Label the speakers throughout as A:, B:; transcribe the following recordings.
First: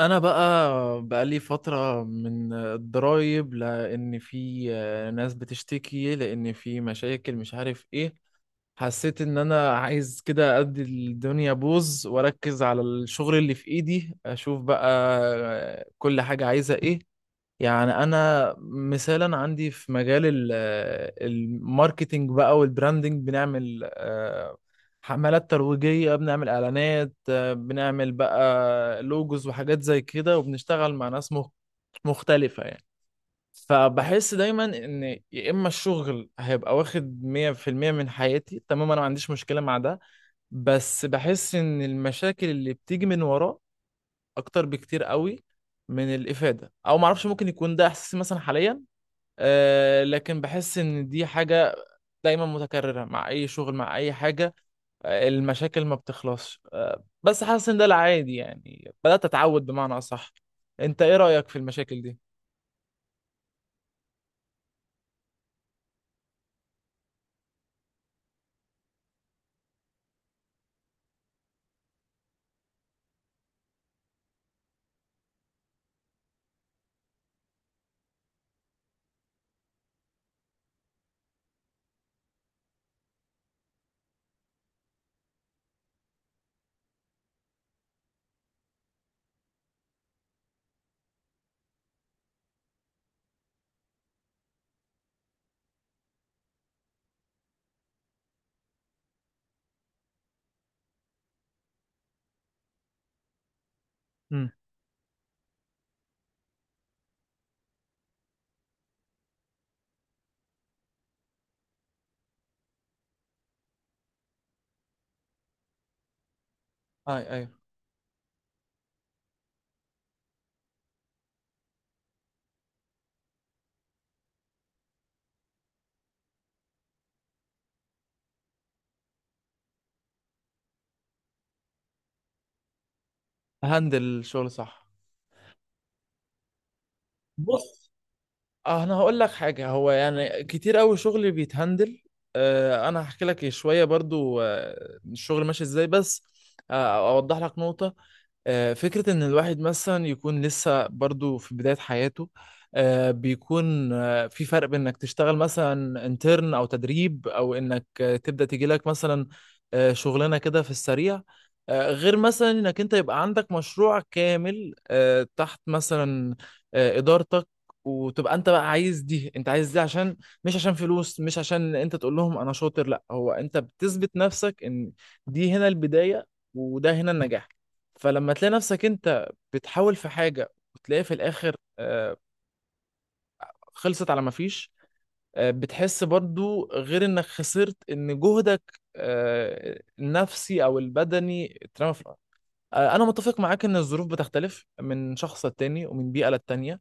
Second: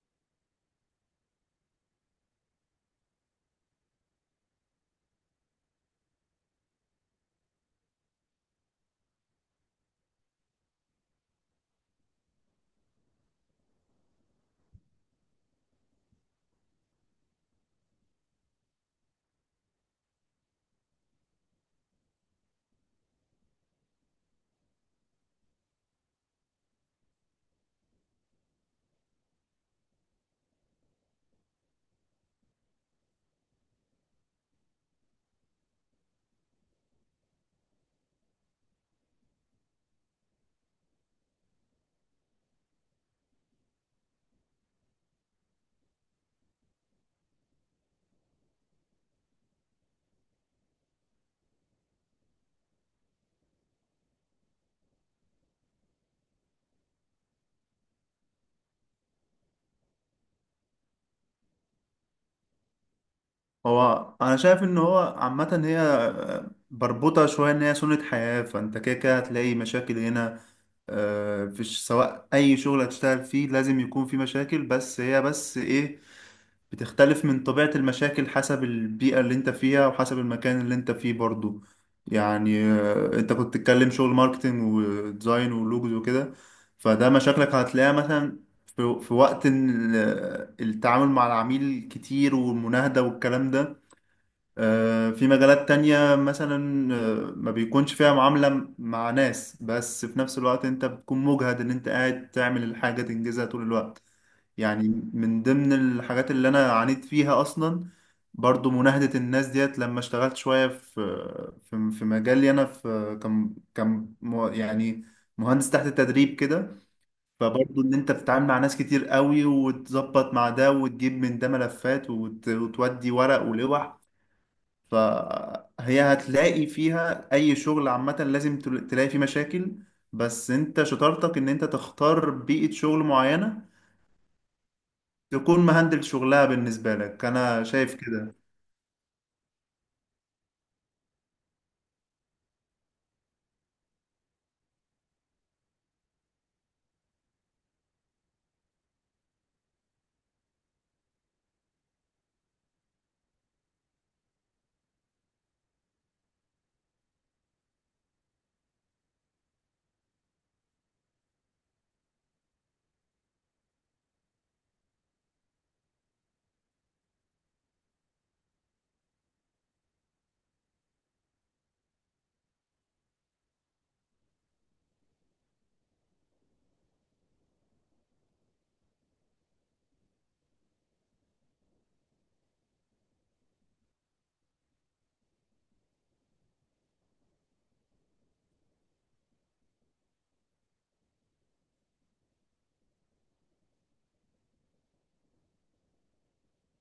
A: انا بقى بقالي فترة من الضرايب لان في ناس بتشتكي، لان في مشاكل مش عارف ايه. حسيت ان انا عايز كده ادي الدنيا بوز واركز على الشغل اللي في ايدي، اشوف بقى كل حاجة عايزة ايه. يعني انا مثالا عندي في مجال الماركتينج بقى والبراندنج، بنعمل حملات ترويجية، بنعمل اعلانات، بنعمل بقى لوجوز وحاجات زي كده، وبنشتغل مع ناس مختلفة يعني. فبحس دايما ان يا اما الشغل هيبقى واخد 100% من حياتي، تمام، انا ما عنديش مشكلة مع ده. بس بحس ان المشاكل اللي بتيجي من وراه اكتر بكتير قوي من الافاده، او معرفش، ممكن يكون ده احساسي مثلا حاليا. لكن بحس ان دي حاجة دايما متكررة مع اي شغل، مع اي حاجة. المشاكل ما بتخلصش، بس حاسس ان ده العادي، يعني بدأت اتعود بمعنى اصح. انت ايه رأيك في المشاكل دي؟
B: هو انا شايف ان هو عامه هي بربطه شويه ان هي سنه حياه، فانت كده كده هتلاقي مشاكل هنا. فيش سواء اي شغل هتشتغل فيه لازم يكون فيه مشاكل، بس هي بس ايه بتختلف من طبيعه المشاكل حسب البيئه اللي انت فيها وحسب المكان اللي انت فيه برضو. يعني انت كنت تتكلم شغل ماركتينج وديزاين ولوجوز وكده، فده مشاكلك هتلاقيها مثلا في وقت إن التعامل مع العميل كتير، والمناهدة والكلام ده. في مجالات تانية مثلا ما بيكونش فيها معاملة مع ناس، بس في نفس الوقت انت بتكون مجهد ان انت قاعد تعمل الحاجة تنجزها طول الوقت.
A: مم.
B: يعني من ضمن الحاجات اللي انا عانيت فيها اصلا برضو مناهدة الناس ديت، لما اشتغلت شوية في في مجالي انا، في كم يعني مهندس تحت التدريب كده،
A: اي اي،
B: فبرضو ان انت بتتعامل مع ناس كتير قوي، وتظبط مع ده وتجيب من ده ملفات وتودي ورق ولوح. فهي هتلاقي فيها اي شغل عامة لازم تلاقي فيه مشاكل، بس انت شطارتك ان انت تختار بيئة شغل معينة
A: هندل الشغل صح.
B: تكون مهندل شغلها بالنسبة لك. انا
A: بص،
B: شايف كده.
A: اه انا هقول لك حاجه. هو يعني كتير قوي شغل بيتهندل. آه انا هحكي لك شويه برضو، الشغل ماشي ازاي بس. اوضح لك نقطه. فكره ان الواحد مثلا يكون لسه برضو في بدايه حياته، بيكون في فرق بين انك تشتغل مثلا انترن او تدريب، او انك تبدا تيجي لك مثلا شغلانه كده في السريع، غير مثلا انك انت يبقى عندك مشروع كامل تحت مثلا ادارتك. وتبقى انت بقى عايز دي، انت عايز دي عشان، مش عشان فلوس، مش عشان انت تقول لهم انا شاطر، لا، هو انت بتثبت نفسك ان دي هنا البداية، وده هنا النجاح. فلما تلاقي نفسك انت بتحاول في حاجة، وتلاقي في الاخر خلصت على ما فيش، بتحس برضو غير انك خسرت، ان جهدك النفسي او البدني اترمى في الارض. انا متفق معاك ان الظروف بتختلف من شخص للتاني، ومن بيئة للتانية،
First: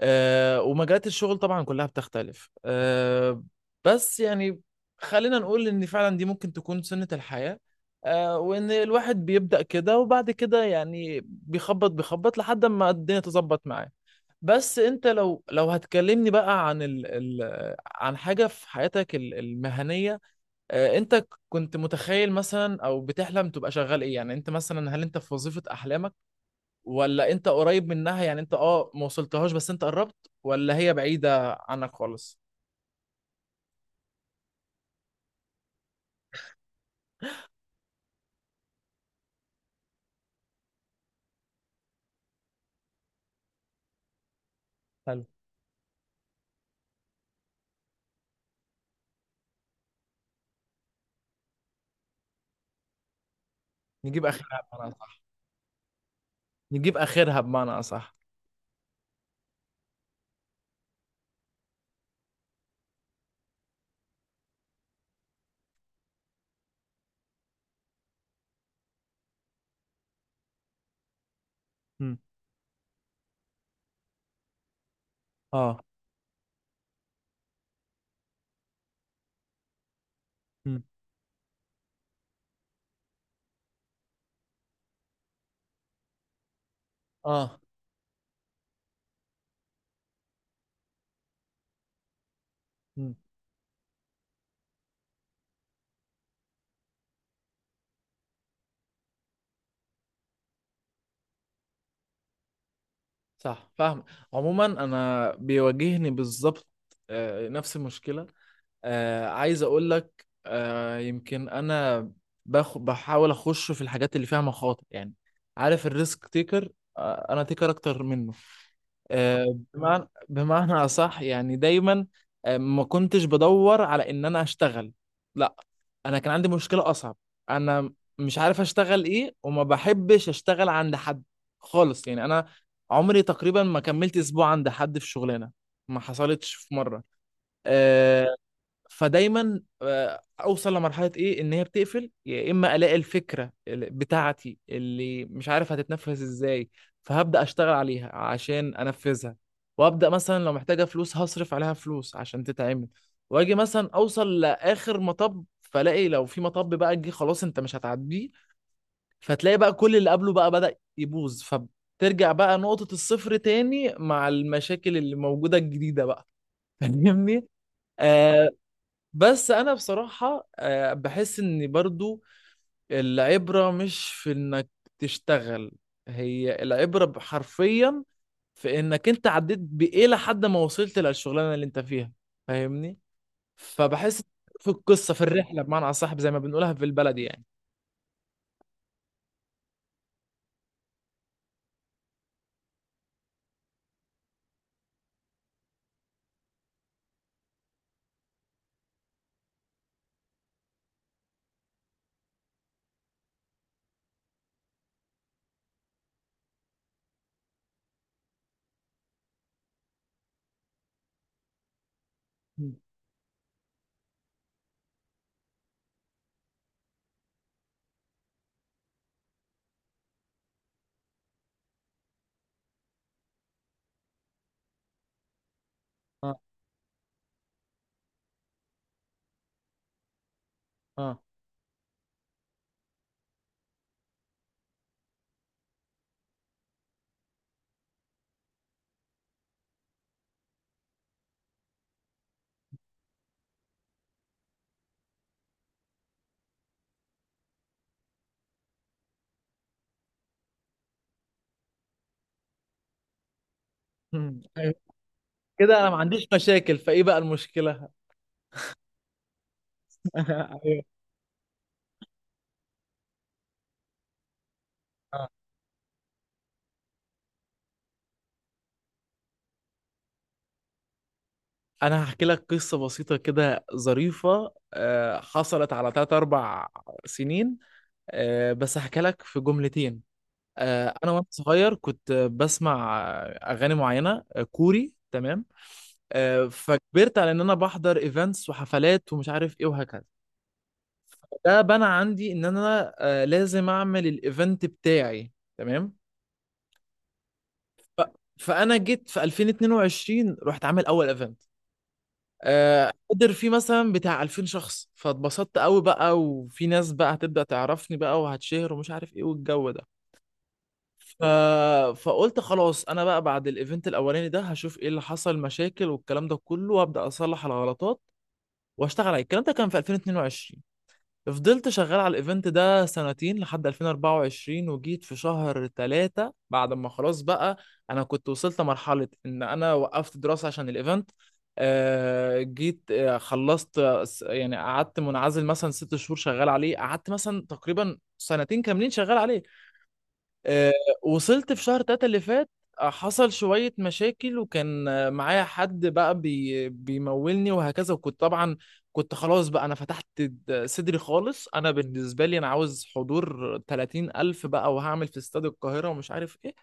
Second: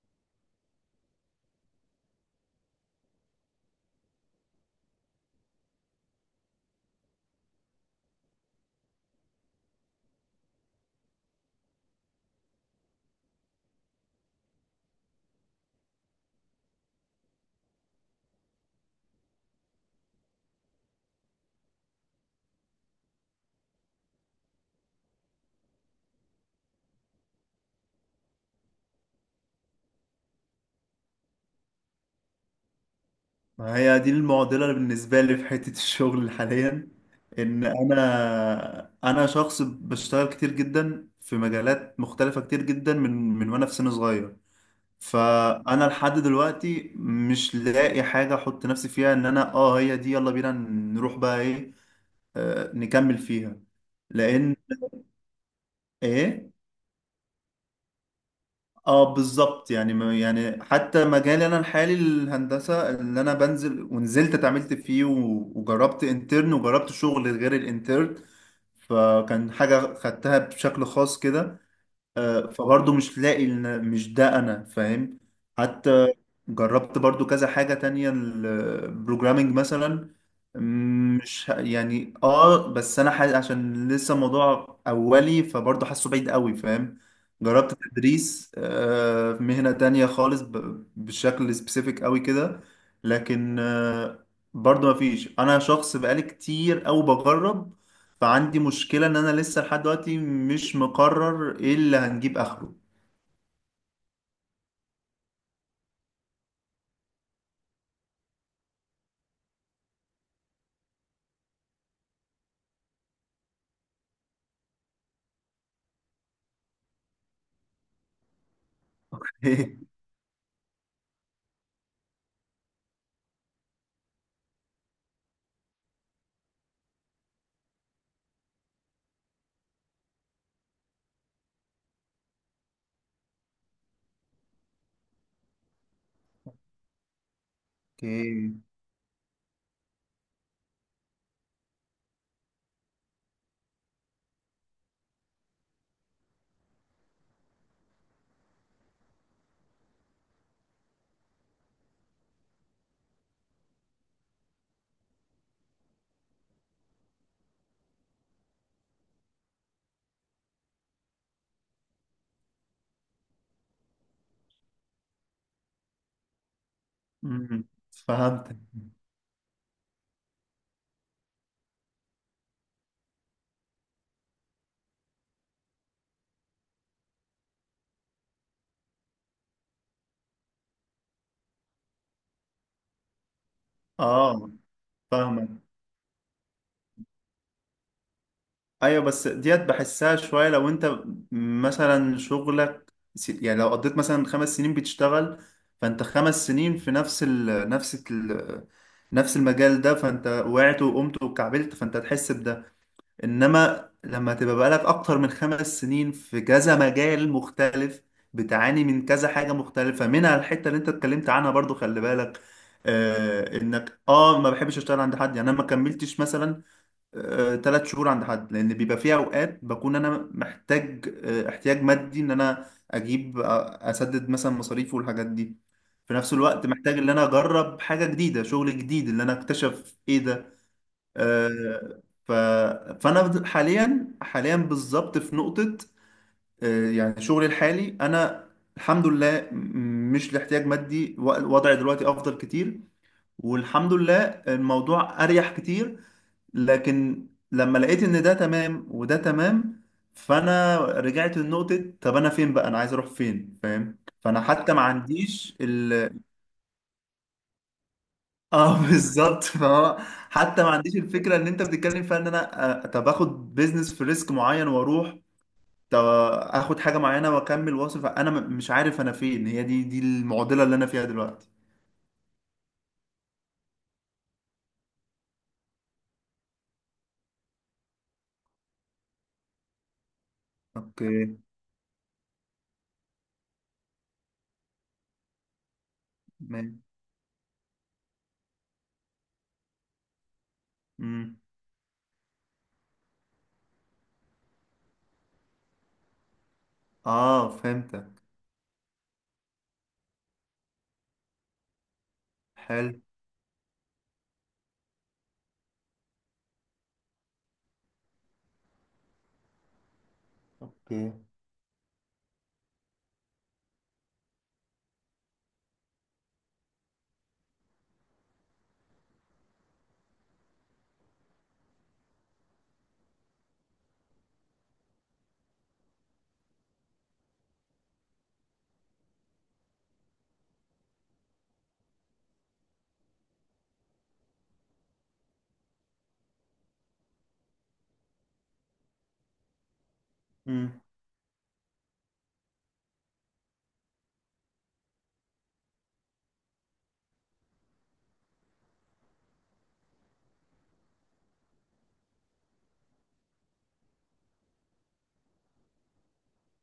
A: ومجالات الشغل طبعا كلها بتختلف، بس يعني خلينا نقول ان فعلا دي ممكن تكون سنة الحياة، وان الواحد بيبدأ كده، وبعد كده يعني بيخبط لحد ما الدنيا تظبط معاه. بس انت لو هتكلمني بقى عن ال ال عن حاجة في حياتك المهنية، انت كنت متخيل مثلا او بتحلم تبقى شغال ايه؟ يعني انت مثلا هل انت في وظيفة احلامك، ولا انت قريب منها؟ يعني انت ما وصلتهاش، بس انت قربت، ولا هي بعيدة عنك خالص؟
B: ما هي دي المعضلة بالنسبة لي في حتة الشغل حاليا، ان انا شخص بشتغل كتير جدا في مجالات مختلفة كتير جدا من وانا في سن صغير.
A: حلو.
B: فانا لحد دلوقتي مش لاقي حاجه احط نفسي فيها ان انا هي دي، يلا بينا نروح بقى ايه، نكمل فيها،
A: نجيب
B: لان
A: اخرها بمعنى
B: ايه.
A: نجيب اخرها بمعنى اصح.
B: اه بالظبط، يعني يعني حتى مجالي انا الحالي الهندسه اللي انا بنزل ونزلت اتعاملت فيه وجربت انترن وجربت شغل غير الانترن، فكان حاجه خدتها بشكل خاص كده.
A: مم.
B: فبرضه مش لاقي إن مش ده انا، فاهم؟
A: اه.
B: حتى جربت برضه كذا حاجة تانية، البروجرامينج مثلا.
A: مم.
B: مش يعني بس انا عشان لسه موضوع اولي فبرضه حاسه بعيد قوي، فاهم؟
A: اه.
B: جربت تدريس في مهنة تانية خالص بشكل سبيسيفيك قوي كده.
A: مم.
B: لكن برضه مفيش. انا شخص بقالي كتير او بجرب، فعندي مشكلة ان انا لسه لحد دلوقتي مش مقرر ايه اللي هنجيب اخره.
A: صح، فاهم. عموما انا بيواجهني بالظبط نفس المشكلة. عايز اقول لك، يمكن انا بحاول اخش في الحاجات اللي فيها مخاطر، يعني عارف الريسك تيكر؟ انا تيكر اكتر منه، بمعنى اصح. يعني دايما ما كنتش بدور على ان انا اشتغل، لا، انا كان عندي مشكلة اصعب. انا مش عارف اشتغل ايه، وما بحبش اشتغل عند حد خالص. يعني انا عمري تقريبا ما كملت اسبوع عند حد في شغلانة، ما حصلتش في مرة. آه،
B: اوكي.
A: فدايما اوصل لمرحله ايه، ان هي بتقفل، يا اما الاقي الفكره بتاعتي اللي مش عارف هتتنفذ ازاي، فهبدا اشتغل عليها عشان انفذها، وابدا مثلا لو محتاجه فلوس هصرف عليها فلوس عشان تتعمل، واجي مثلا اوصل لاخر مطب فلاقي لو في مطب بقى جه، خلاص، انت مش هتعديه. فتلاقي بقى كل اللي قبله بقى بدا يبوظ، فبترجع بقى نقطه الصفر تاني مع المشاكل اللي موجوده الجديده بقى. فاهمني؟
B: أمم،
A: آه،
B: فهمتك.
A: بس انا بصراحة بحس ان برضو العبرة مش في انك تشتغل، هي العبرة حرفيا في انك انت عديت بايه لحد ما وصلت للشغلانة اللي انت فيها. فاهمني؟ فبحس
B: اه،
A: في القصة، في
B: فاهمك.
A: الرحلة بمعنى اصح، زي ما بنقولها في البلد يعني.
B: ايوه، بس ديت بحسها شوية. لو انت مثلا شغلك يعني لو قضيت مثلا 5 سنين بتشتغل، فانت 5 سنين في نفس المجال ده، فانت وقعت وقمت وكعبلت فانت هتحس. انما لما تبقى بقالك اكتر من 5 سنين في كذا مجال مختلف، بتعاني من كذا حاجة مختلفة، منها الحتة اللي انت اتكلمت عنها برضو، خلي بالك،
A: مم.
B: انك ما بحبش اشتغل عند حد. يعني انا ما كملتش مثلا 3 شهور عند حد، لان بيبقى في اوقات بكون انا محتاج احتياج مادي ان انا اجيب، اسدد مثلا مصاريفي والحاجات دي. في نفس
A: اه.
B: الوقت محتاج ان انا اجرب حاجة جديدة، شغل جديد، ان انا اكتشف ايه ده.
A: اه.
B: آه، ف... فانا حاليا حاليا بالظبط في نقطة، يعني شغلي الحالي انا الحمد لله مش لاحتياج مادي، وضعي دلوقتي افضل كتير، والحمد لله الموضوع اريح كتير. لكن لما لقيت ان ده تمام وده تمام، فانا رجعت لنقطة: طب انا فين بقى، انا عايز اروح فين، فاهم؟
A: مم.
B: فانا حتى
A: أيوة.
B: ما عنديش.
A: كده انا ما عنديش مشاكل، فايه بقى المشكلة؟
B: اه بالظبط، فهو حتى ما
A: ايوه.
B: عنديش الفكره اللي انت بتتكلم فيها ان انا، طب اخد بيزنس في ريسك معين واروح،
A: آه.
B: طب اخد حاجه معينه واكمل واصل. فانا مش عارف انا فين. هي دي المعضله اللي انا فيها دلوقتي.
A: انا هحكي لك قصة بسيطة كده ظريفة حصلت على 3 4 سنين، بس هحكي لك في جملتين.
B: اوكي،
A: انا وانا صغير كنت بسمع اغاني معينه كوري، تمام؟
B: ماشي،
A: فكبرت على ان انا بحضر ايفنتس وحفلات ومش عارف ايه وهكذا.
B: امم،
A: ده بنى عندي ان انا لازم اعمل الايفنت بتاعي، تمام.
B: اه،
A: ف-
B: فهمتك،
A: فانا جيت في 2022 رحت عامل اول ايفنت
B: حلو،
A: قدر فيه مثلا بتاع 2000 شخص، فاتبسطت قوي بقى، وفي ناس بقى هتبدأ تعرفني بقى، وهتشهر ومش عارف ايه والجو ده.
B: اوكي،
A: ف... فقلت خلاص، انا بقى بعد الايفنت الاولاني ده هشوف ايه اللي حصل مشاكل والكلام ده كله، وابدا اصلح الغلطات واشتغل عليه. الكلام ده كان في 2022، فضلت شغال على الايفنت ده سنتين لحد 2024، وجيت في شهر ثلاثة بعد ما خلاص بقى انا كنت وصلت مرحلة ان انا وقفت دراسة عشان الايفنت. جيت خلصت، يعني قعدت منعزل مثلا 6 شهور شغال عليه، قعدت مثلا تقريبا سنتين كاملين شغال عليه. آه،
B: امم،
A: وصلت في شهر تلاتة اللي فات، حصل شوية مشاكل، وكان معايا حد بقى بيمولني وهكذا، وكنت طبعا كنت خلاص بقى أنا فتحت صدري خالص. أنا بالنسبة لي أنا عاوز حضور 30 ألف بقى، وهعمل في استاد القاهرة ومش عارف إيه.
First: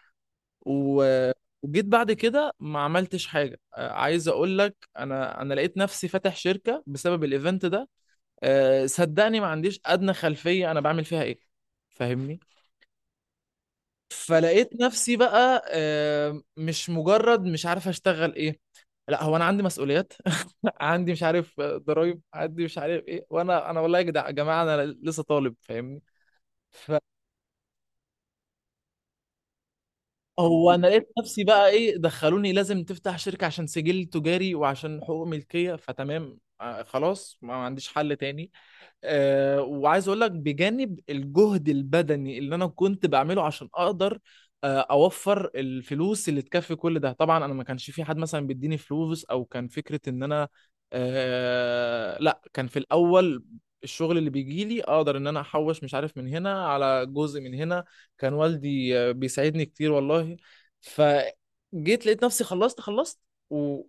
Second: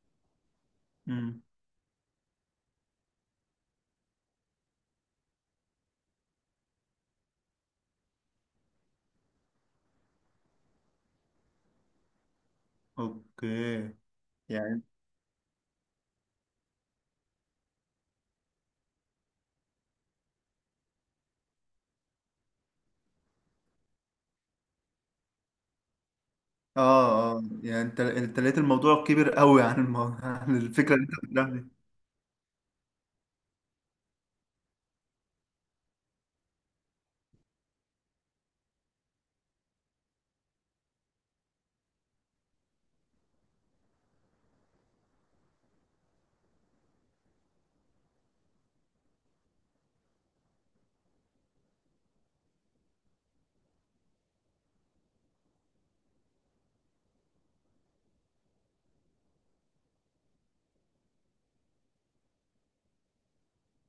A: و-
B: امم،
A: وجيت بعد كده ما عملتش حاجة. عايز أقول لك، أنا لقيت نفسي فاتح شركة بسبب الإيفنت ده. صدقني ما عنديش أدنى خلفية أنا بعمل فيها إيه. فاهمني؟
B: اوكي،
A: فلقيت
B: يعني
A: نفسي بقى مش مجرد مش عارف اشتغل ايه، لا، هو انا عندي مسؤوليات. عندي مش عارف ضرايب، عندي مش عارف ايه. وانا والله يا يا جماعه، انا لسه طالب، فاهمني؟
B: اه اه، يعني انت لقيت الموضوع كبير قوي عن الموضوع، عن
A: فهو انا
B: الفكره اللي
A: لقيت
B: انت
A: نفسي
B: بتقولها
A: بقى
B: دي.
A: ايه؟ دخلوني لازم تفتح شركه عشان سجل تجاري وعشان حقوق ملكيه، فتمام، خلاص، ما عنديش حل تاني. وعايز اقول لك، بجانب الجهد البدني اللي انا كنت بعمله عشان اقدر اوفر الفلوس اللي تكفي كل ده، طبعا انا ما كانش في حد مثلا بيديني فلوس، او كان فكرة ان انا لا، كان في الاول الشغل اللي بيجي لي اقدر ان انا احوش مش عارف من هنا على جزء من هنا. كان والدي بيساعدني كتير والله. فجيت لقيت نفسي خلصت. وايه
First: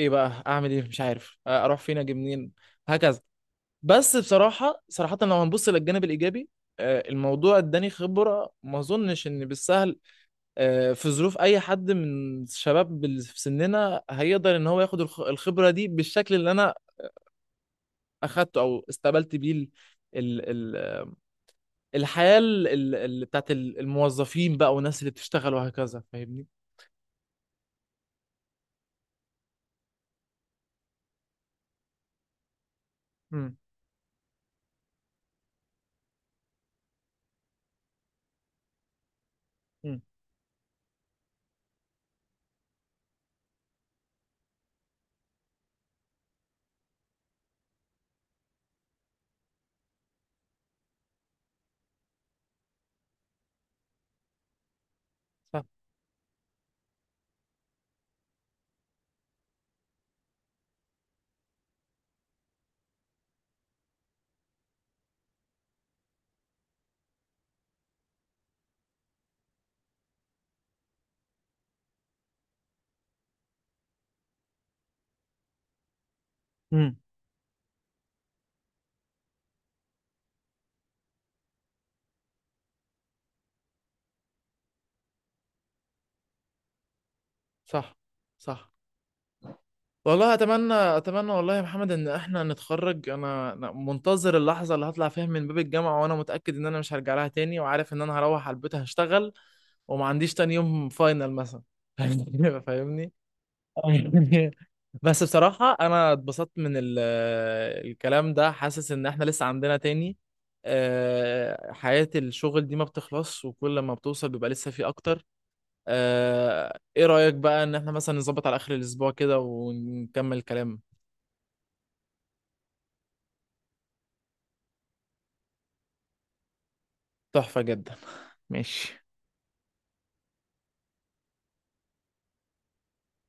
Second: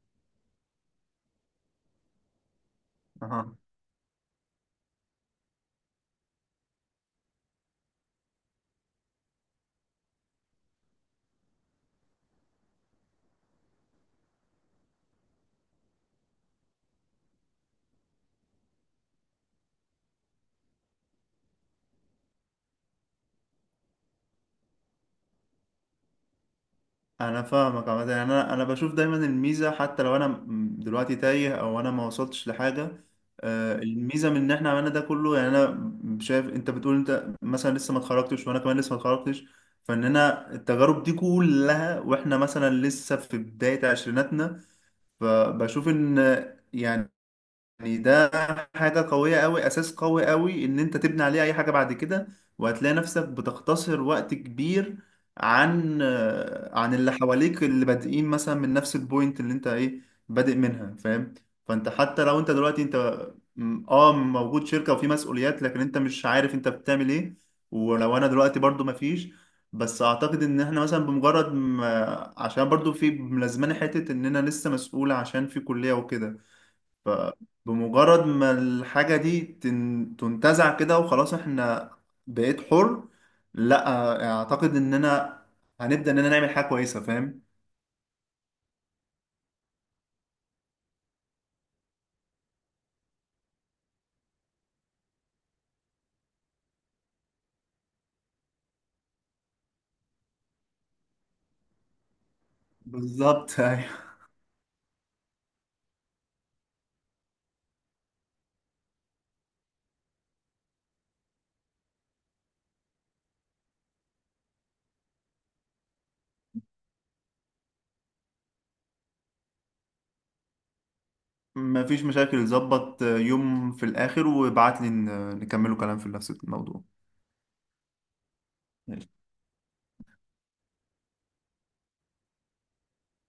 A: بقى اعمل ايه؟ مش عارف اروح فين، اجي منين، هكذا.
B: اها،
A: بس بصراحة صراحة، لو هنبص للجانب الإيجابي، الموضوع اداني خبرة ما أظنش إن بالسهل في ظروف أي حد من الشباب في سننا هيقدر إن هو ياخد الخبرة دي بالشكل اللي أنا أخدته، أو استقبلت بيه ال- ال- الحياة بتاعت الموظفين بقى والناس اللي بتشتغل وهكذا. فاهمني؟
B: انا فاهمك عامه. يعني انا بشوف دايما الميزه، حتى لو انا دلوقتي تايه او انا ما وصلتش لحاجه،
A: امم.
B: الميزه من ان احنا عملنا ده كله. يعني انا شايف انت بتقول انت مثلا لسه ما اتخرجتش وانا كمان لسه ما اتخرجتش،
A: امم.
B: فاننا التجارب دي كلها واحنا مثلا لسه في بدايه عشريناتنا، فبشوف ان، يعني يعني ده حاجة قوية قوي، أساس قوي قوي إن أنت تبني عليه أي حاجة بعد كده، وهتلاقي نفسك بتختصر وقت كبير
A: صح.
B: عن عن اللي حواليك، اللي بادئين مثلا من نفس البوينت اللي أنت إيه بادئ منها، فاهم؟ فأنت حتى لو أنت دلوقتي أنت موجود شركة وفي مسؤوليات، لكن أنت مش عارف أنت بتعمل إيه، ولو أنا دلوقتي برضو مفيش. بس أعتقد إن إحنا مثلا بمجرد ما، عشان برضو في ملازماني حتة إننا لسه مسؤول عشان في كلية وكده،
A: امم.
B: فبمجرد ما الحاجة دي تنتزع كده وخلاص، احنا بقيت حر، لا اعتقد اننا هنبدأ اننا نعمل حاجة كويسة، فاهم؟
A: صح. صح. والله اتمنى، اتمنى والله يا محمد ان احنا نتخرج. انا أنا منتظر اللحظه اللي هطلع فيها من باب الجامعه، وانا متاكد ان انا مش هرجع لها تاني، وعارف ان انا هروح على البيت هشتغل، وما عنديش تاني يوم فاينل مثلا. فاهمني؟ فاهمني؟
B: بالظبط أيوة.
A: بس بصراحه انا اتبسطت من الكلام ده، حاسس ان احنا لسه عندنا تاني. حياه الشغل دي ما بتخلص، وكل ما بتوصل بيبقى لسه في اكتر. ايه رأيك بقى ان احنا مثلا نظبط على اخر الاسبوع كده ونكمل كلام؟
B: مفيش مشاكل. ظبط يوم في الاخر وابعت لي نكملوا كلام في نفس الموضوع.
A: تحفة جدا. ماشي.